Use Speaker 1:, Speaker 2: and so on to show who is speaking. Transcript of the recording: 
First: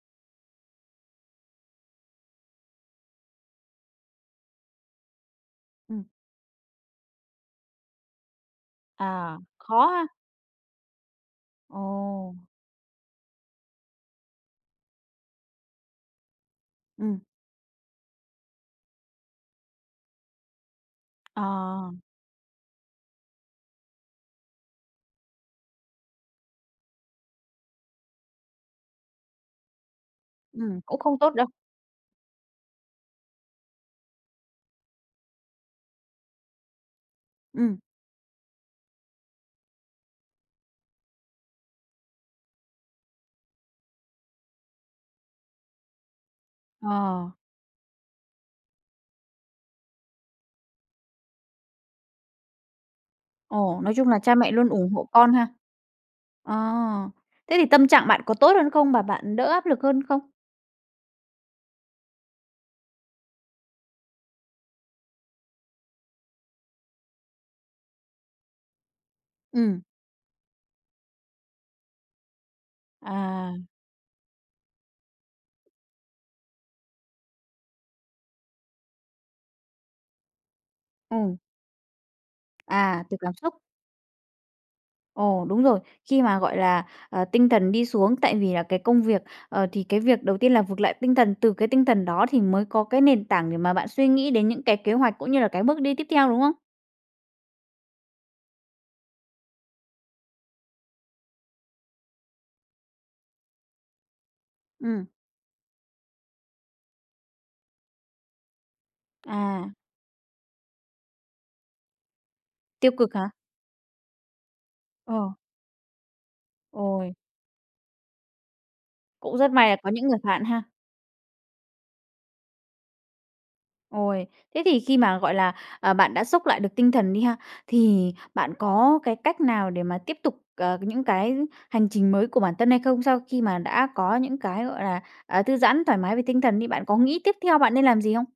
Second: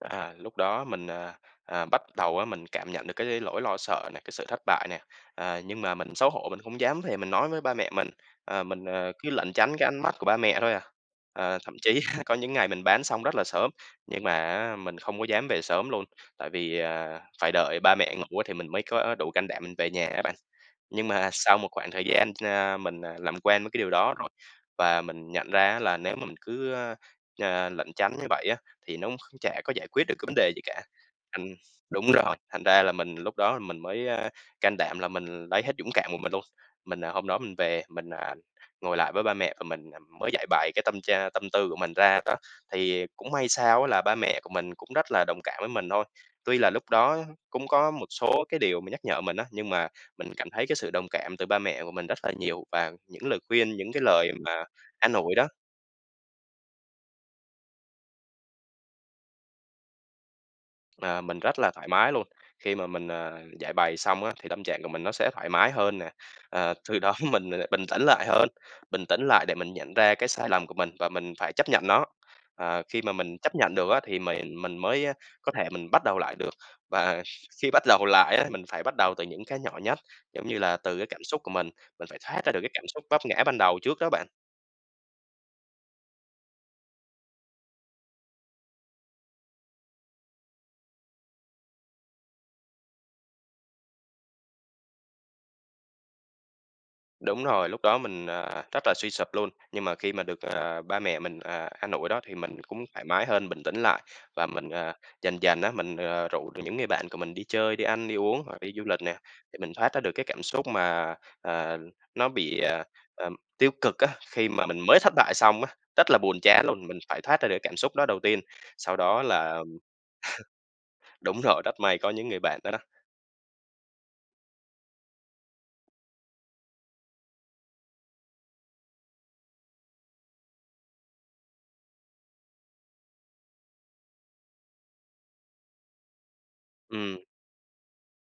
Speaker 1: À, lúc đó mình, à, à, bắt đầu á mình cảm nhận được cái lỗi lo sợ này, cái sự thất bại nè, à, nhưng mà
Speaker 2: Ừm.
Speaker 1: mình xấu hổ mình không dám về mình nói với ba mẹ mình, ờ, mình, ờ, cứ
Speaker 2: À,
Speaker 1: lẩn tránh
Speaker 2: khó
Speaker 1: cái ánh
Speaker 2: ha!
Speaker 1: mắt của ba mẹ thôi à. Ờ, thậm chí á có
Speaker 2: Ồ!
Speaker 1: những ngày mình bán xong rất là sớm, nhưng mà á mình không có dám về sớm luôn, tại vì,
Speaker 2: Ừm.
Speaker 1: ờ, phải đợi ba mẹ ngủ á thì mình mới có đủ can đảm mình về nhà á bạn. Nhưng mà
Speaker 2: Ờ.
Speaker 1: sau một khoảng thời gian, a, mình, à, làm quen với cái điều đó rồi, và mình nhận ra á là nếu mà mình cứ, ơ, ờ, lẩn tránh như vậy á, thì nó cũng kh chả có giải quyết được cái vấn đề gì
Speaker 2: Ừm,
Speaker 1: cả,
Speaker 2: cũng không tốt
Speaker 1: thành
Speaker 2: đâu.
Speaker 1: đúng rồi, thành ra là mình lúc đó đó là mình mới, a, can đảm là mình lấy hết dũng cảm của mình luôn. Mình, à, hôm đó mình
Speaker 2: Ừm.
Speaker 1: về, mình, à, ngồi lại với ba mẹ của mình mới giãi bày cái tâm tra tâm tư của mình ra đó. Thì cũng may sao á là ba mẹ của mình cũng rất là đồng cảm với mình thôi. Tuy là lúc đó
Speaker 2: Ờ.
Speaker 1: cũng có một số cái điều mà nhắc nhở mình á, nhưng mà mình cảm thấy cái sự đồng cảm từ ba mẹ của mình rất là nhiều và những lời khuyên,
Speaker 2: Ồ,
Speaker 1: những
Speaker 2: nói
Speaker 1: cái
Speaker 2: chung là
Speaker 1: lời
Speaker 2: cha mẹ
Speaker 1: mà
Speaker 2: luôn ủng hộ
Speaker 1: an
Speaker 2: con
Speaker 1: ủi
Speaker 2: ha?
Speaker 1: đó.
Speaker 2: À! Thế thì tâm trạng bạn có tốt hơn không và bạn đỡ áp lực hơn không?
Speaker 1: Ờ, mình rất là thoải mái luôn, khi mà mình, à, giãi bày xong á thì tâm trạng của mình nó sẽ thoải mái hơn nè, ờ, từ đó mình bình tĩnh lại hơn, bình tĩnh lại để mình
Speaker 2: Ừm.
Speaker 1: nhận ra cái sai lầm của mình và mình phải chấp nhận nó, ờ, khi mà mình
Speaker 2: À.
Speaker 1: chấp nhận được á thì mền mình mới có thể mình bắt đầu lại được, và khi bắt đầu lại á mình phải bắt đầu từ những cái nhỏ nhất, giống như là, từ cái cảm
Speaker 2: Ừm.
Speaker 1: xúc của mình, mình phải thoát ra được cái cảm
Speaker 2: À,
Speaker 1: xúc
Speaker 2: tụt
Speaker 1: vấp
Speaker 2: cảm
Speaker 1: ngã ban
Speaker 2: xúc.
Speaker 1: đầu trước đó bạn.
Speaker 2: Ồ, đúng rồi. Khi mà, gọi là, à, tinh thần đi xuống tại vì là cái công việc, ờ, thì cái việc đầu tiên là vực lại tinh thần, từ cái tinh thần đó thì mới có cái nền tảng để mà bạn suy nghĩ đến những cái kế hoạch cũng như là cái bước đi tiếp theo, đúng không?
Speaker 1: Đúng rồi, lúc đó mình, à, rất là suy sụp luôn, nhưng mà khi mà được, ờ, ba mẹ mình, ờ, an ủi đó thì mình cũng thoải mái hơn, bình tĩnh lại, và mình, ờ,
Speaker 2: Ừm.
Speaker 1: dần dần á mình, ờ, rủ được những người bạn của mình đi chơi, đi ăn, đi uống hoặc đi du lịch nè, thì
Speaker 2: À!
Speaker 1: mình thoát ra được cái cảm xúc mà, ờ, nó bị, ờ,
Speaker 2: Tiêu cực hả?
Speaker 1: ờ, tiêu cực á, khi mà mình mới thất bại
Speaker 2: Ờ.
Speaker 1: xong á, rất là buồn chán luôn, mình
Speaker 2: Ôi!
Speaker 1: phải thoát ra được cái cảm xúc đó đầu tiên, sau đó
Speaker 2: Cũng rất
Speaker 1: là
Speaker 2: may là có những người bạn ha!
Speaker 1: đúng rồi, rất may có những người bạn đó đó.
Speaker 2: Ôi, thế thì khi mà, gọi là, ờ, bạn đã xốc lại được tinh thần đi ha, thì bạn có cái cách nào để mà tiếp tục, ờ, những cái hành trình mới của bản thân hay không? Sau khi mà đã có những cái, gọi là, à, thư giãn thoải mái về tinh thần đi, bạn có nghĩ
Speaker 1: Ừm.
Speaker 2: tiếp theo bạn nên làm gì không?